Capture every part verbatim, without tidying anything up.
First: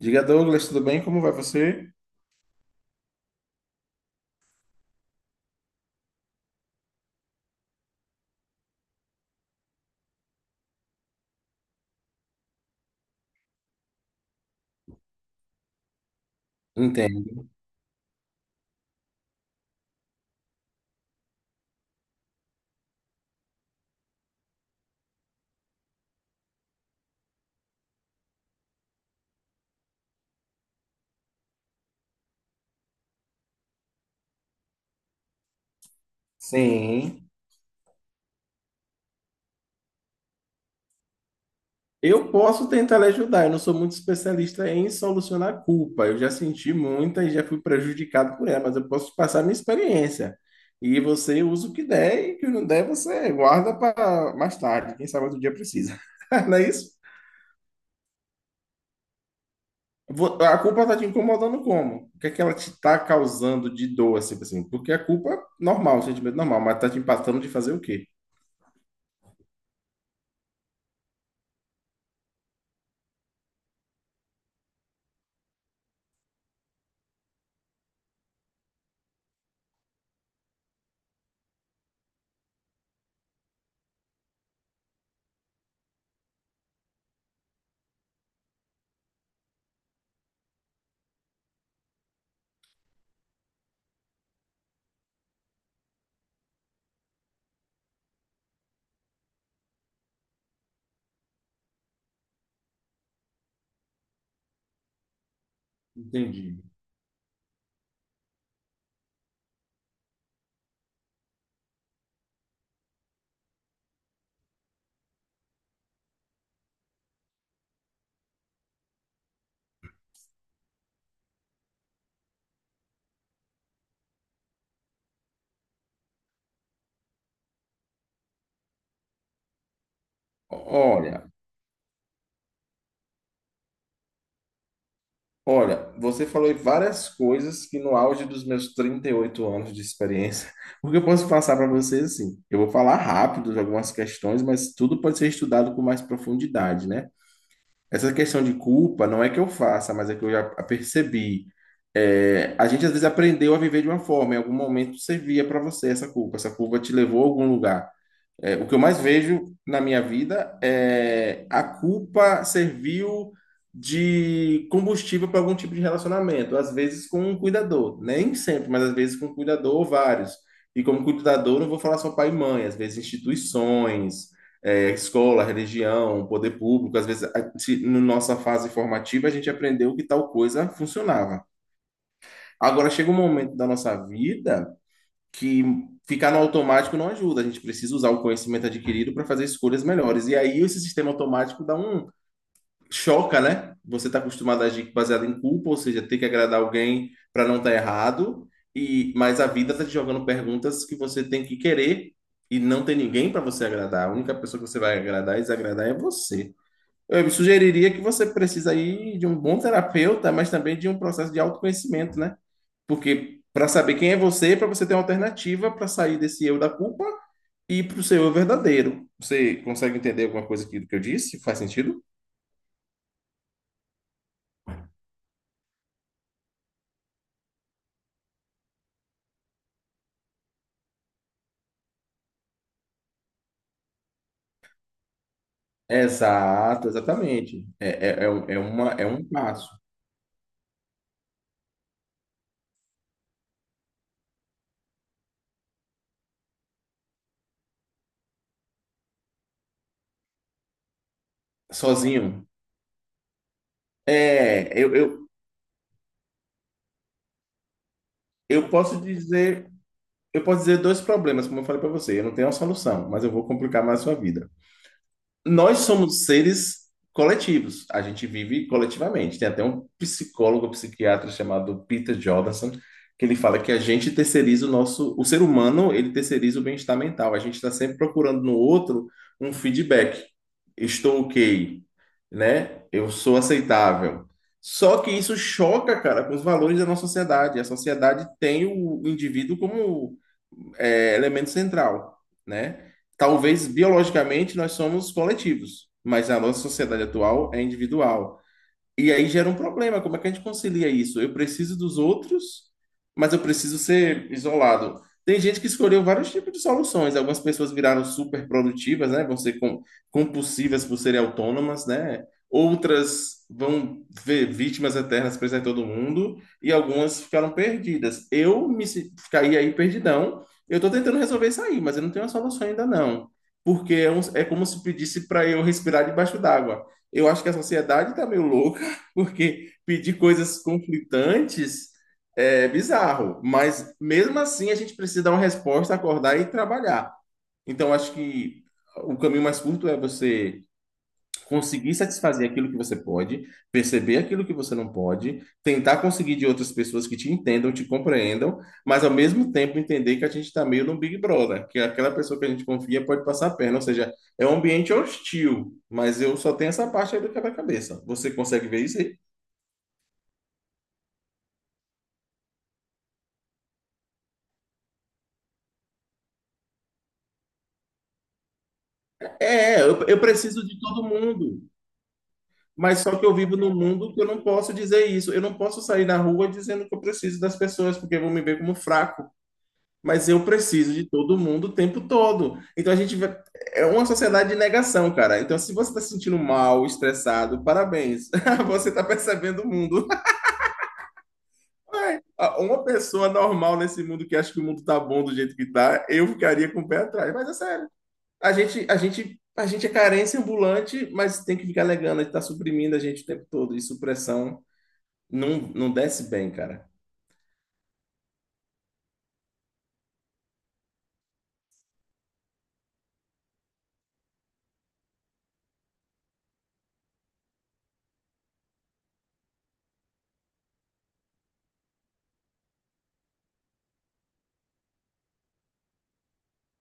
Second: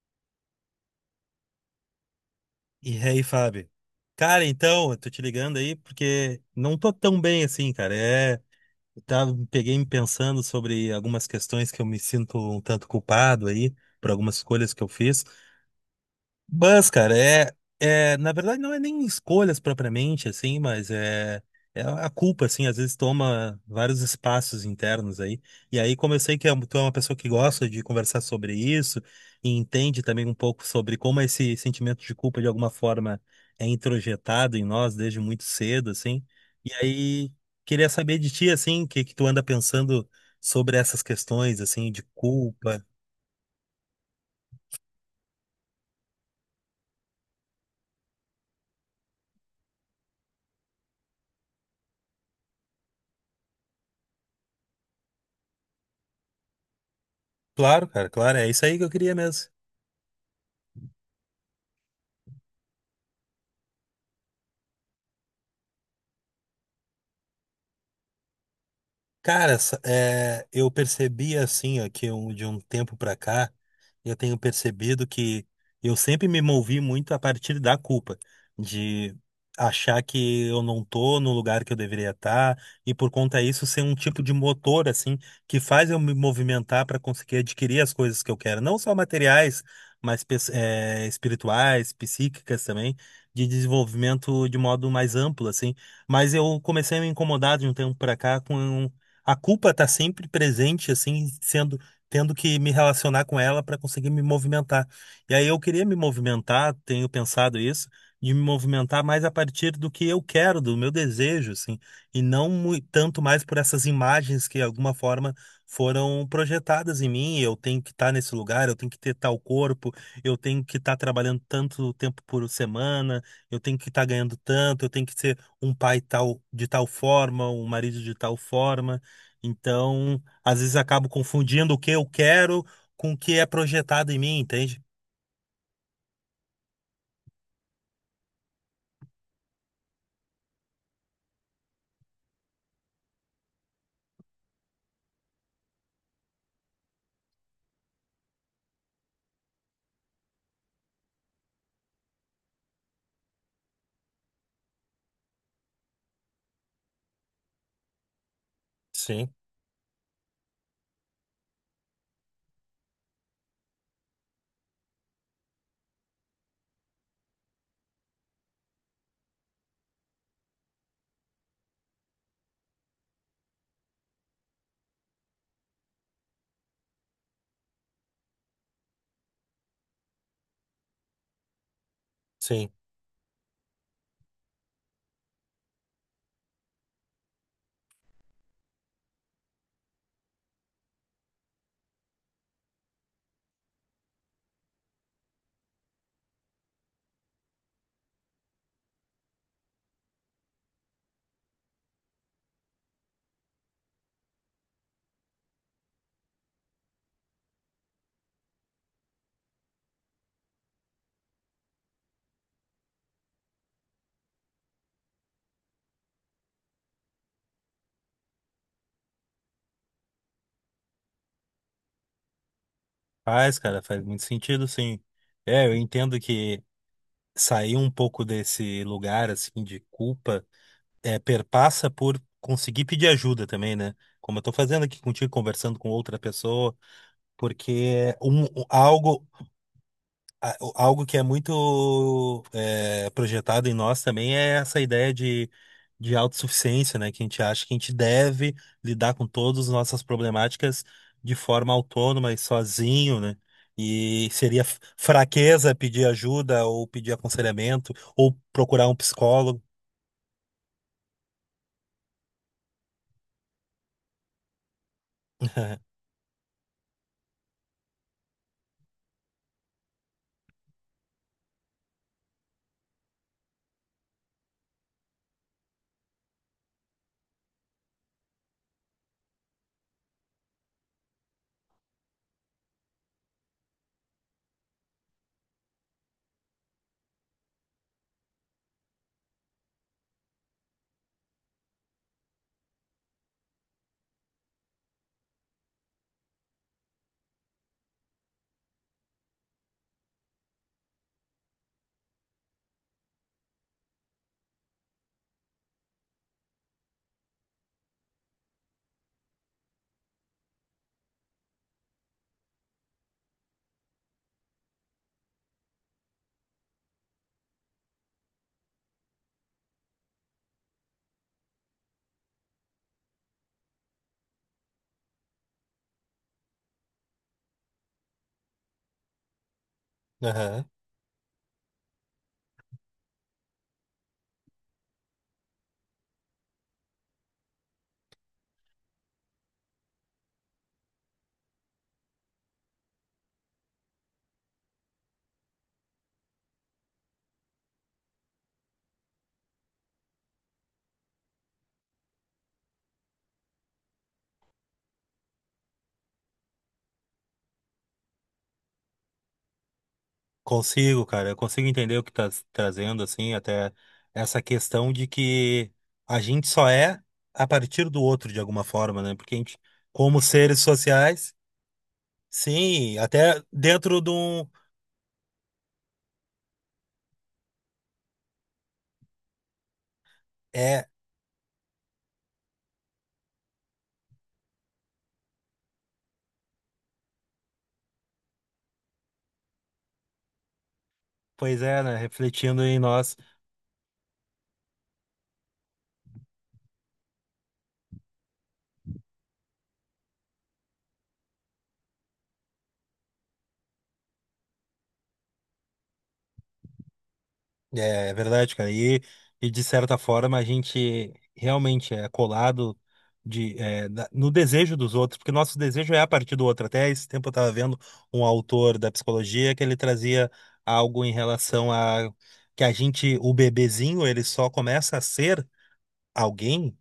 Diga, Douglas, tudo bem? Como vai você? E aí, Fábio? Cara, então, eu tô te ligando aí porque não tô tão bem assim, cara. É, eu tava, peguei me pensando sobre algumas questões que eu me sinto um tanto culpado aí por algumas escolhas que eu fiz. Mas, cara, Entendo. é, é, na verdade não é nem escolhas propriamente, assim, mas é, é a culpa, assim, às vezes toma vários espaços internos aí. E aí, como eu sei que é- um, tu é uma pessoa que gosta de conversar sobre isso e entende também um pouco sobre como esse sentimento de culpa, de alguma forma, é introjetado em nós desde muito cedo, assim. E Sim. aí, queria saber de ti, assim, o que que tu anda pensando sobre essas questões, assim, de Eu posso culpa. tentar lhe ajudar. Eu não sou muito especialista em solucionar a culpa. Eu já senti muita e já fui prejudicado por ela, mas eu posso te passar a minha experiência. E você usa o que der e o que não der você guarda para mais tarde. Quem sabe outro dia precisa. Não é isso? Claro, cara, claro, é isso aí que eu queria mesmo. Vo- A culpa está te incomodando como? O que é que ela te está causando de dor, assim, assim? Porque a culpa é normal, um sentimento é normal, mas está te empatando de fazer o quê? Cara, essa- é, eu percebi assim, ó, que um- de um tempo pra cá, eu tenho percebido que eu sempre me movi muito a partir da culpa, de achar que eu não tô no lugar que eu deveria estar, e por conta disso ser um tipo de motor, assim, que faz eu me movimentar para conseguir adquirir as coisas que eu quero, não só materiais, mas pes- é, espirituais, psíquicas também, de desenvolvimento de modo mais amplo, assim. Mas eu comecei a me incomodar de um tempo para cá com a culpa está sempre presente, assim, sendo, tendo que me relacionar com ela para conseguir me movimentar. E aí eu queria me Entendi. movimentar, tenho pensado isso, de me movimentar mais a partir do que eu quero, do meu desejo, assim, e não mui- tanto mais por essas imagens que, de alguma forma, foram projetadas em mim. Eu tenho que estar nesse lugar, eu tenho que ter tal corpo, eu tenho que estar trabalhando tanto tempo por semana, eu tenho que estar ganhando tanto, eu tenho que ser um pai tal de tal forma, um marido de tal forma. Então, às vezes acabo Olha, confundindo o que eu quero com o que é projetado em mim, entende? Olha, você falou em várias coisas que no auge dos meus trinta e oito anos de experiência, o que eu posso passar para você assim? Eu vou falar rápido de algumas questões, mas tudo pode ser estudado com mais profundidade, né? Essa questão de culpa não é que eu faça, mas é que eu já percebi. É, a gente às vezes aprendeu a viver de uma forma, em algum momento servia para você essa culpa, essa culpa te levou a algum lugar. É, o que eu mais Sim, vejo na minha vida é a culpa serviu de combustível para algum tipo de relacionamento, às vezes com um cuidador, nem sempre, mas às vezes com um cuidador ou vários. E como cuidador, não vou falar só pai e mãe, às vezes instituições, é, escola, religião, poder público, às vezes a- se- na nossa fase formativa a gente aprendeu que tal coisa funcionava. sim. Agora chega um momento da nossa vida que ficar no automático não ajuda. A gente precisa usar o conhecimento adquirido para fazer escolhas melhores. E aí esse sistema automático dá um choca, né? Você está acostumado a agir baseado em culpa, ou seja, ter que agradar alguém para não estar errado. E mas a vida está te jogando perguntas que você tem que querer e não tem ninguém para você agradar. A única pessoa que você vai agradar e desagradar é você. Eu sugeriria que você precisa aí de um bom terapeuta, mas também de um processo de autoconhecimento, né? Porque para saber quem é você, para você ter uma alternativa para sair desse eu da culpa e para o seu eu verdadeiro. Você consegue entender alguma coisa aqui do que eu disse? Faz sentido? Faz, cara, faz muito sentido, sim. É, eu entendo que sair um pouco desse lugar, assim, de culpa, é, perpassa por conseguir pedir ajuda também, né? Como eu tô fazendo aqui contigo, conversando com outra pessoa, Exato, exatamente. É, porque é, é, um, um- é um, uma, é um algo, passo. a- o- Algo que é muito é, projetado em nós também é essa ideia de, de autossuficiência, né? Que a gente acha que a gente deve lidar com todas as nossas problemáticas de forma autônoma e Sozinho. sozinho, né? E seria É, f- eu, eu, fraqueza pedir ajuda ou pedir aconselhamento ou eu procurar um posso psicólogo. dizer, eu posso dizer dois problemas, como eu falei para você. Eu não tenho uma solução, mas eu vou complicar mais a sua vida. Nós somos seres coletivos, a gente vive coletivamente. Tem até um psicólogo, psiquiatra chamado Peter Jordanson, que ele fala que a gente terceiriza o nosso, o ser humano, ele terceiriza o bem-estar mental. A gente está sempre procurando no outro um feedback. Estou ok, né? Eu sou aceitável. Só que isso choca, cara, com os valores da nossa sociedade. A sociedade tem o indivíduo como é, elemento central, né? Talvez biologicamente nós somos coletivos, mas a nossa sociedade atual é individual. E aí gera um problema. Como é que a gente concilia isso? Eu preciso dos outros, mas eu preciso ser isolado. Tem gente que escolheu vários tipos de soluções. Algumas pessoas viraram super produtivas, né? Vão ser com- compulsivas por serem autônomas, né? Outras vão ver vítimas eternas presas em todo mundo e algumas ficaram perdidas. Eu me se- caí aí perdidão. Eu estou tentando resolver isso aí, mas eu não tenho a solução ainda não, porque é, um- é como se pedisse para eu respirar debaixo d'água. Eu acho que a sociedade está meio louca porque pedir coisas Aham. conflitantes é bizarro, mas mesmo assim a gente precisa dar uma resposta, acordar e trabalhar. Então acho que o caminho mais curto é você conseguir satisfazer aquilo que você pode, perceber aquilo que você não pode, tentar conseguir de outras pessoas que te entendam, te compreendam, mas ao mesmo tempo entender que a gente está meio num Big Brother, que aquela pessoa que a gente confia pode passar a perna, ou seja, é um ambiente hostil, mas eu só tenho essa parte aí do quebra-cabeça. Você consegue ver isso aí? Consigo, cara, eu consigo entender o que tá s- trazendo, assim, até essa questão de que a gente só é a partir do outro, de alguma forma, né? Porque a gente, É, eu, eu como seres preciso de todo sociais, mundo. sim, Mas só que eu até vivo num dentro de mundo que eu não um. posso dizer isso. Eu não posso sair na rua dizendo que eu preciso das pessoas, porque vão me ver como fraco. Mas eu É, preciso de todo mundo o tempo todo. Então a gente vai- é uma sociedade de negação, cara. Então se você está se sentindo mal, estressado, parabéns. Você está percebendo o mundo. pois é, né? Refletindo em Uma nós. pessoa normal nesse mundo que acha que o mundo tá bom do jeito que tá, eu ficaria com o pé atrás. Mas é sério. A gente, a gente, a gente é carência ambulante, mas tem que ficar alegando, ele tá suprimindo a gente o tempo todo, e supressão não, não desce bem, cara. É, é verdade, cara. E, e de certa forma a gente realmente é colado de, é, na- no desejo dos outros, porque nosso desejo é a partir do outro. Até esse tempo eu estava vendo um autor da psicologia que ele trazia algo em relação a que a gente, o bebezinho, ele só começa a ser alguém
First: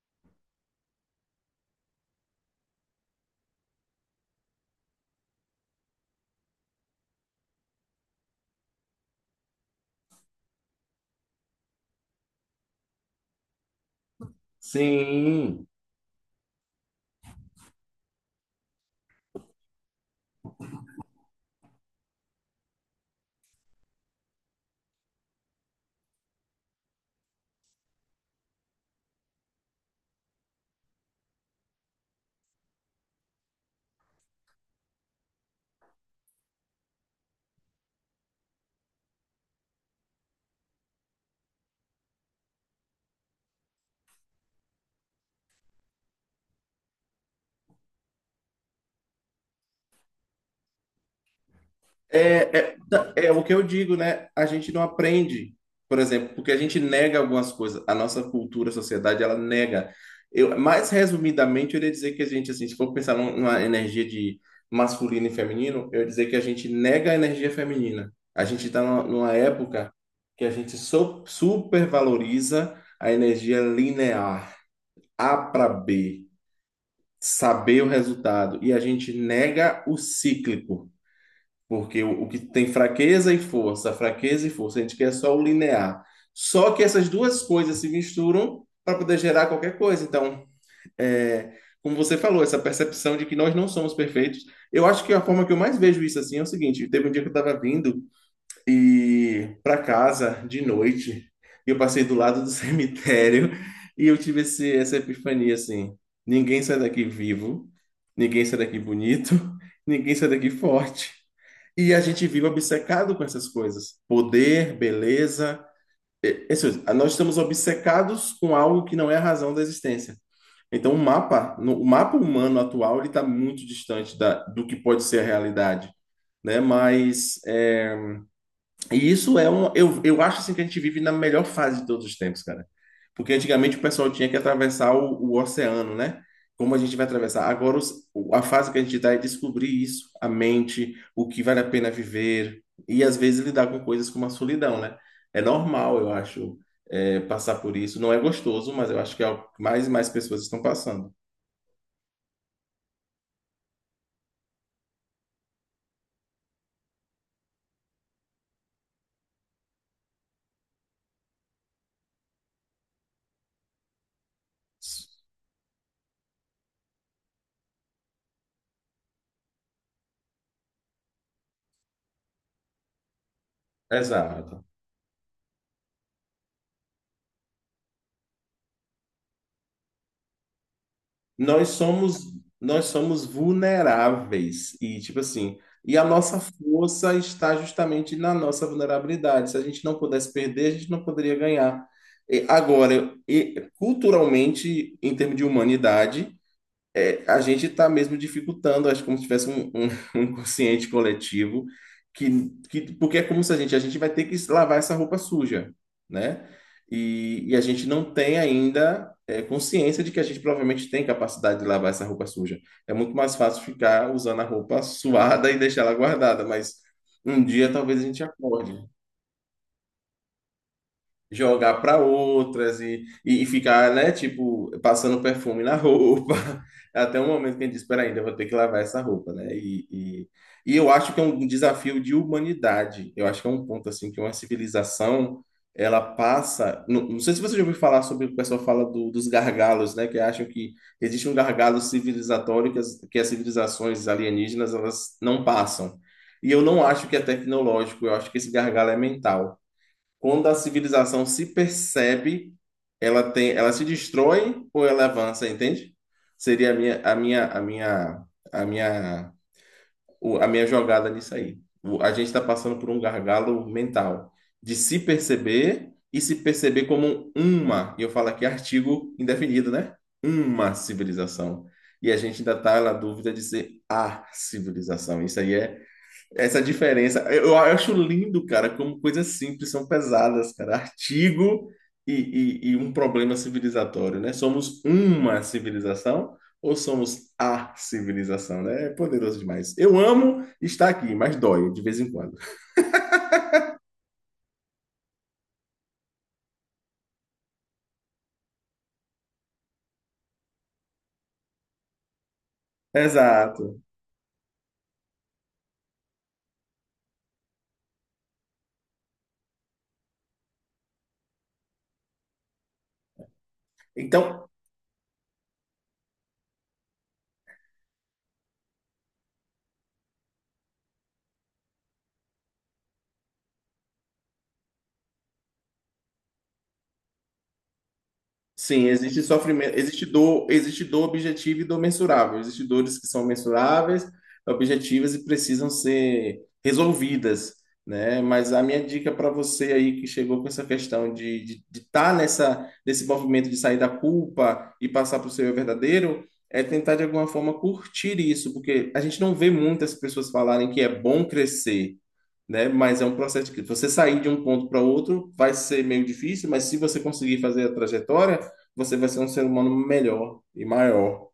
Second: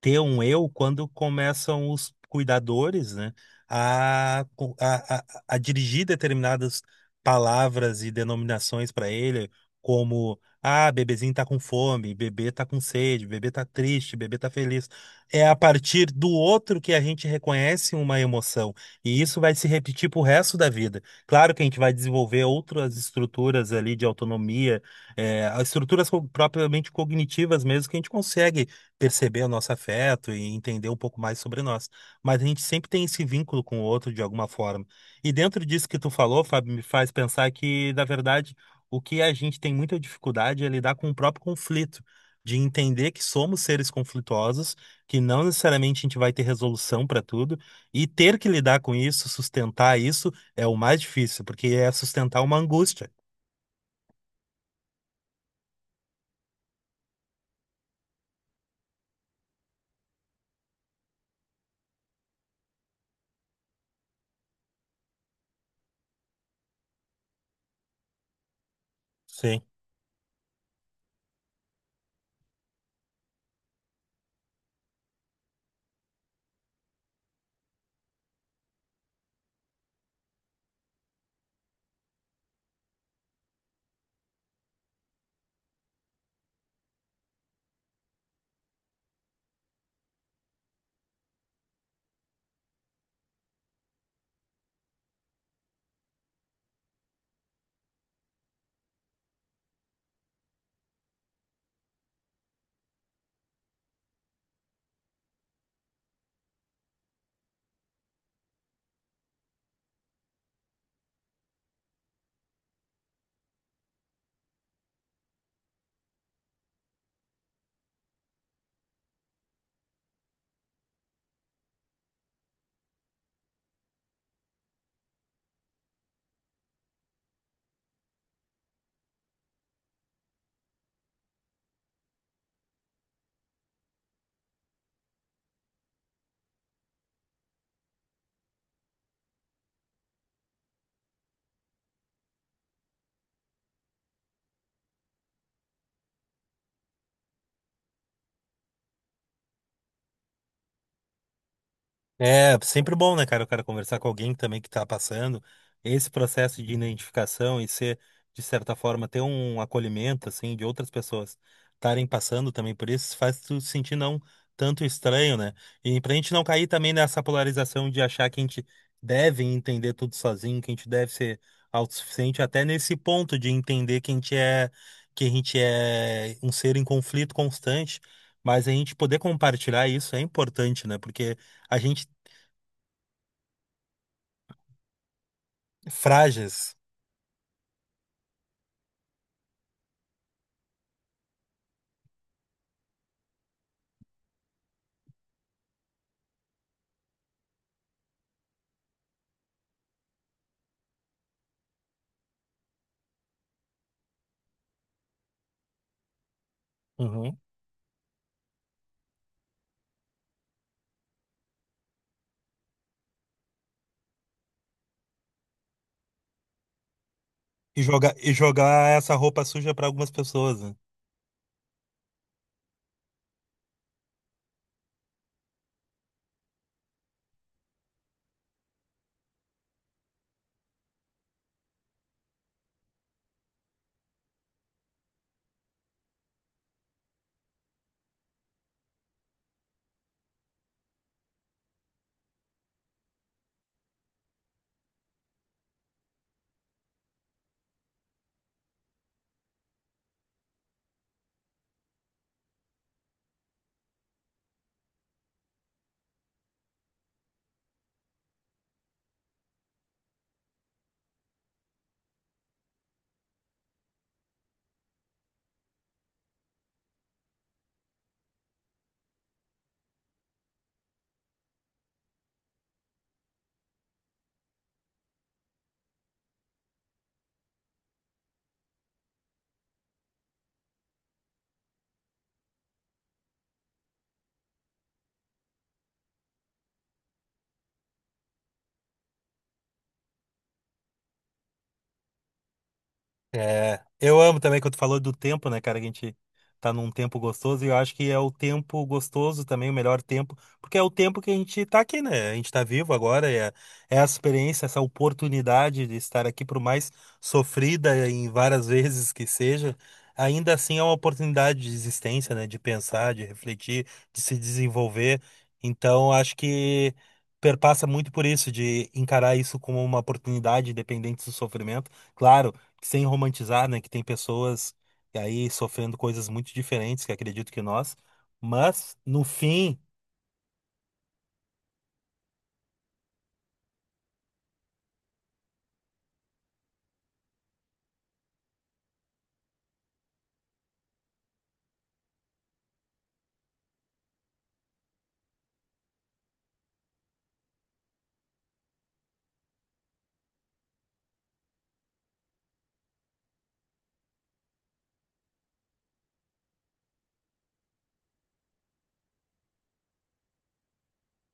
ter um eu quando começam os cuidadores, né, a, co- a, a, a dirigir determinadas palavras e denominações para ele, como ah, bebezinho tá com fome, bebê tá com sede, bebê tá triste, bebê tá feliz. É a Sim. partir do outro que a gente reconhece uma emoção, e isso vai se repetir pro resto da vida. Claro que a gente vai desenvolver outras estruturas ali de autonomia, eh, as estruturas co- propriamente cognitivas mesmo que a gente consegue perceber o nosso afeto e entender um pouco mais sobre nós. Mas a gente sempre tem esse vínculo com o outro de alguma forma. E dentro disso que tu falou, Fábio, me faz pensar que, na verdade, o que a gente tem muita dificuldade é lidar com o próprio conflito, de entender que somos seres conflituosos, que não necessariamente a gente vai ter resolução para tudo, e ter que lidar com isso, sustentar isso, é o mais difícil, porque é sustentar uma É, é, angústia. tá, é o que eu digo, né? A gente não aprende, por exemplo, porque a gente nega algumas coisas. A nossa cultura, a sociedade, ela nega. Eu, mais resumidamente, eu iria dizer que a gente, assim, se for pensar num- numa energia de masculino e feminino, eu ia dizer que a gente nega a energia feminina. A gente está numa, numa Sim. época que a gente so, supervaloriza a energia linear, A para B, saber o resultado, e a gente nega o cíclico. Porque o, o que tem fraqueza e força, fraqueza e força, a gente quer só o linear. Só que essas duas coisas se misturam para poder gerar qualquer coisa. Então, é, como você falou, essa percepção de que nós não somos perfeitos. Eu acho que a forma que eu mais vejo isso assim é o seguinte: teve um dia que eu estava vindo e para casa de noite. E eu passei do lado do cemitério e eu tive esse, essa epifania assim: ninguém sai daqui vivo, ninguém sai daqui bonito, ninguém sai daqui forte. E a gente vive obcecado com essas coisas: poder, beleza. E- esses- Nós estamos obcecados com algo que não é a razão da existência. Então, o mapa, no- o mapa humano atual, ele está muito distante da, do que pode ser a realidade, né? Mas é, e isso é um. Eu, eu acho assim que a gente vive na melhor fase de todos os tempos, cara. Porque antigamente o pessoal tinha que atravessar o, o oceano, né? Como a gente vai atravessar? Agora, os- o- a fase que a gente está é descobrir isso, a mente, o que vale a pena viver, e às vezes lidar com coisas como a solidão, né? É normal, eu acho, é, passar por isso. Não é gostoso, mas eu acho que é o que mais e mais pessoas estão passando. É sempre bom, né, cara, o cara conversar com alguém também que tá passando esse processo de identificação e ser, de certa forma, ter um acolhimento, assim, de outras pessoas estarem passando também por isso, faz tu se sentir não tanto estranho, né? E pra gente não cair também nessa polarização de achar que a gente deve entender tudo sozinho, que a gente deve ser autossuficiente, até nesse ponto de entender que a gente Exato. é, que a gente é um ser em conflito constante, mas a gente poder compartilhar isso é importante, né? Porque Nós a gente somos, nós somos vulneráveis e tipo assim, e a nossa Frages. força está justamente na nossa vulnerabilidade. Se a gente não pudesse perder, a gente não poderia ganhar. E agora, e culturalmente, em termos de humanidade, é, a gente está mesmo dificultando, acho como se tivesse um, um, um inconsciente coletivo, que, que, porque é como se a gente, a gente vai ter que lavar essa roupa suja, né? Uhum. E, e a gente não tem ainda é, consciência de que a gente provavelmente tem capacidade de lavar essa roupa suja. É muito mais fácil ficar usando a roupa suada e deixar ela guardada, mas um dia E talvez a jogar, gente e acorde jogar essa roupa suja para algumas pessoas. Né? jogar para outras e, e, e ficar, né, tipo, passando perfume na roupa, até o momento que a gente diz, espera ainda, eu vou ter que lavar essa roupa, né? E, e, e eu acho que é um desafio de humanidade. Eu acho que é um ponto assim que uma civilização ela passa. Não, não sei se você já ouviu falar sobre o que pessoal fala do, dos gargalos, né? Que acham que existe um gargalo civilizatório que as, que as civilizações alienígenas elas não passam. E eu não acho que é tecnológico, eu acho que esse gargalo é mental. Quando a civilização se percebe, ela tem, ela se destrói ou ela avança, entende? Seria a minha, a minha, a minha, a minha, o- a minha jogada nisso aí. O- A gente está passando por um gargalo mental de se perceber e se perceber como uma, e eu falo aqui artigo indefinido, né? Uma civilização. E a gente ainda está na dúvida de ser a civilização. Isso aí é essa diferença, eu, eu acho lindo, cara, como coisas simples são pesadas, cara. Artigo e, e, e um problema civilizatório, né? Somos uma civilização ou somos a civilização, né? É poderoso demais. Eu amo estar aqui, mas dói de vez em quando. É, eu amo também quando tu falou do tempo, né, cara? Que a gente tá num tempo gostoso e eu acho que é o tempo gostoso também, o melhor tempo, porque é o tempo que a gente tá aqui, né? A gente tá vivo agora, é, Exato. é a experiência, essa oportunidade de estar aqui, por mais sofrida em várias vezes que seja, ainda assim é uma oportunidade de existência, né? De pensar, de refletir, de se Então, desenvolver. Então, acho que perpassa muito por isso, de encarar isso como uma oportunidade, independente do sofrimento. Claro sem romantizar, né, que tem pessoas aí sofrendo coisas muito diferentes, que acredito que nós, sim, mas existe no sofrimento, fim, existe dor, existe dor objetiva e dor mensurável. Existem dores que são mensuráveis, objetivas e precisam ser resolvidas, né? Mas a minha dica para você aí que chegou com essa questão de estar de, de tá nessa nesse movimento de sair da culpa e passar para o seu eu verdadeiro é tentar de alguma forma curtir isso, porque a gente não vê muitas pessoas falarem que é bom crescer, né? Mas é um processo que você sair de um ponto para outro vai ser meio difícil, mas se você conseguir fazer a trajetória, você vai ser um ser humano melhor e maior,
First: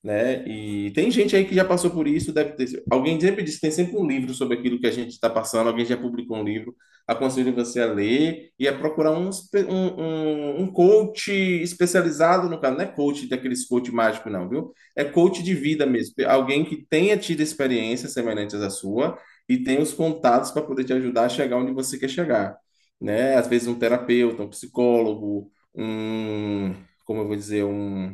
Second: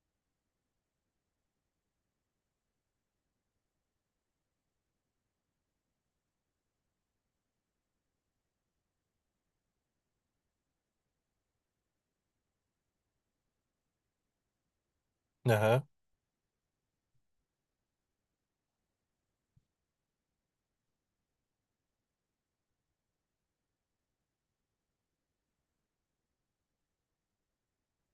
né? E tem gente aí que já passou por isso, deve ter. Alguém sempre disse que tem sempre um livro sobre aquilo que a gente está passando, alguém já publicou um livro. Aconselho você a ler e a procurar um, espe- um, um, um coach especializado no caso. Não é coach daqueles coach mágico, não, viu? É coach de vida aham, mesmo. Alguém que tenha tido experiências semelhantes à sua e tenha os contatos para poder te ajudar a chegar onde você quer chegar, né? Às vezes um terapeuta, um psicólogo, um, como eu vou dizer, um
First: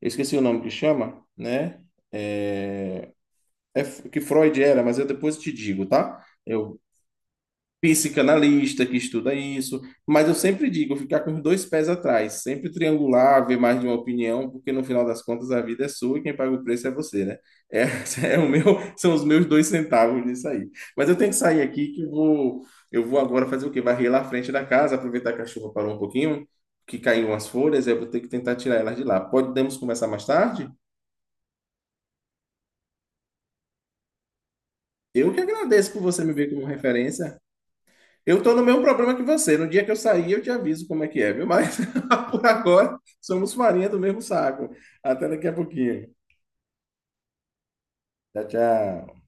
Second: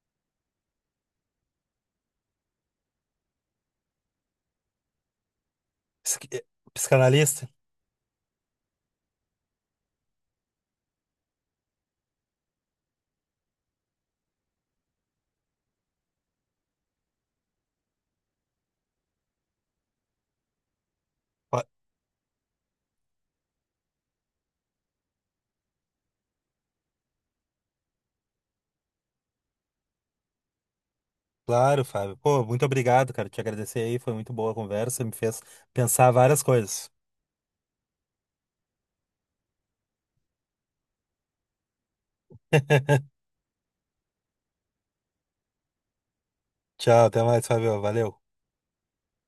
eu esqueci o nome que chama, né? É, é f- que Freud era, mas eu depois te digo, tá? psiqui- eh, Eu psicanalista, psicanalista que estuda isso, mas eu sempre digo, ficar com os dois pés atrás, sempre triangular, ver mais de uma opinião, porque no final das contas a vida é sua e quem paga o preço é você, né? É, é o meu, são os meus dois centavos nisso aí. Mas eu tenho que sair Ó, aqui que eu vou, eu vou agora fazer o quê? Varrer lá à frente da casa, aproveitar que a chuva parou um pouquinho, que caiu umas folhas, eu vou ter que tentar tirar elas de lá. Podemos conversar mais tarde? claro, Fábio, pô, muito obrigado, cara, te agradecer aí, foi muito boa a conversa, me Eu fez que agradeço por pensar você me várias ver como coisas. referência. Eu estou no mesmo problema que você. No dia que eu sair, eu te aviso como é que é, viu? Mas por agora, somos farinha do mesmo saco. Até daqui a pouquinho. Tchau, até mais, Fábio, valeu. Tchau, tchau.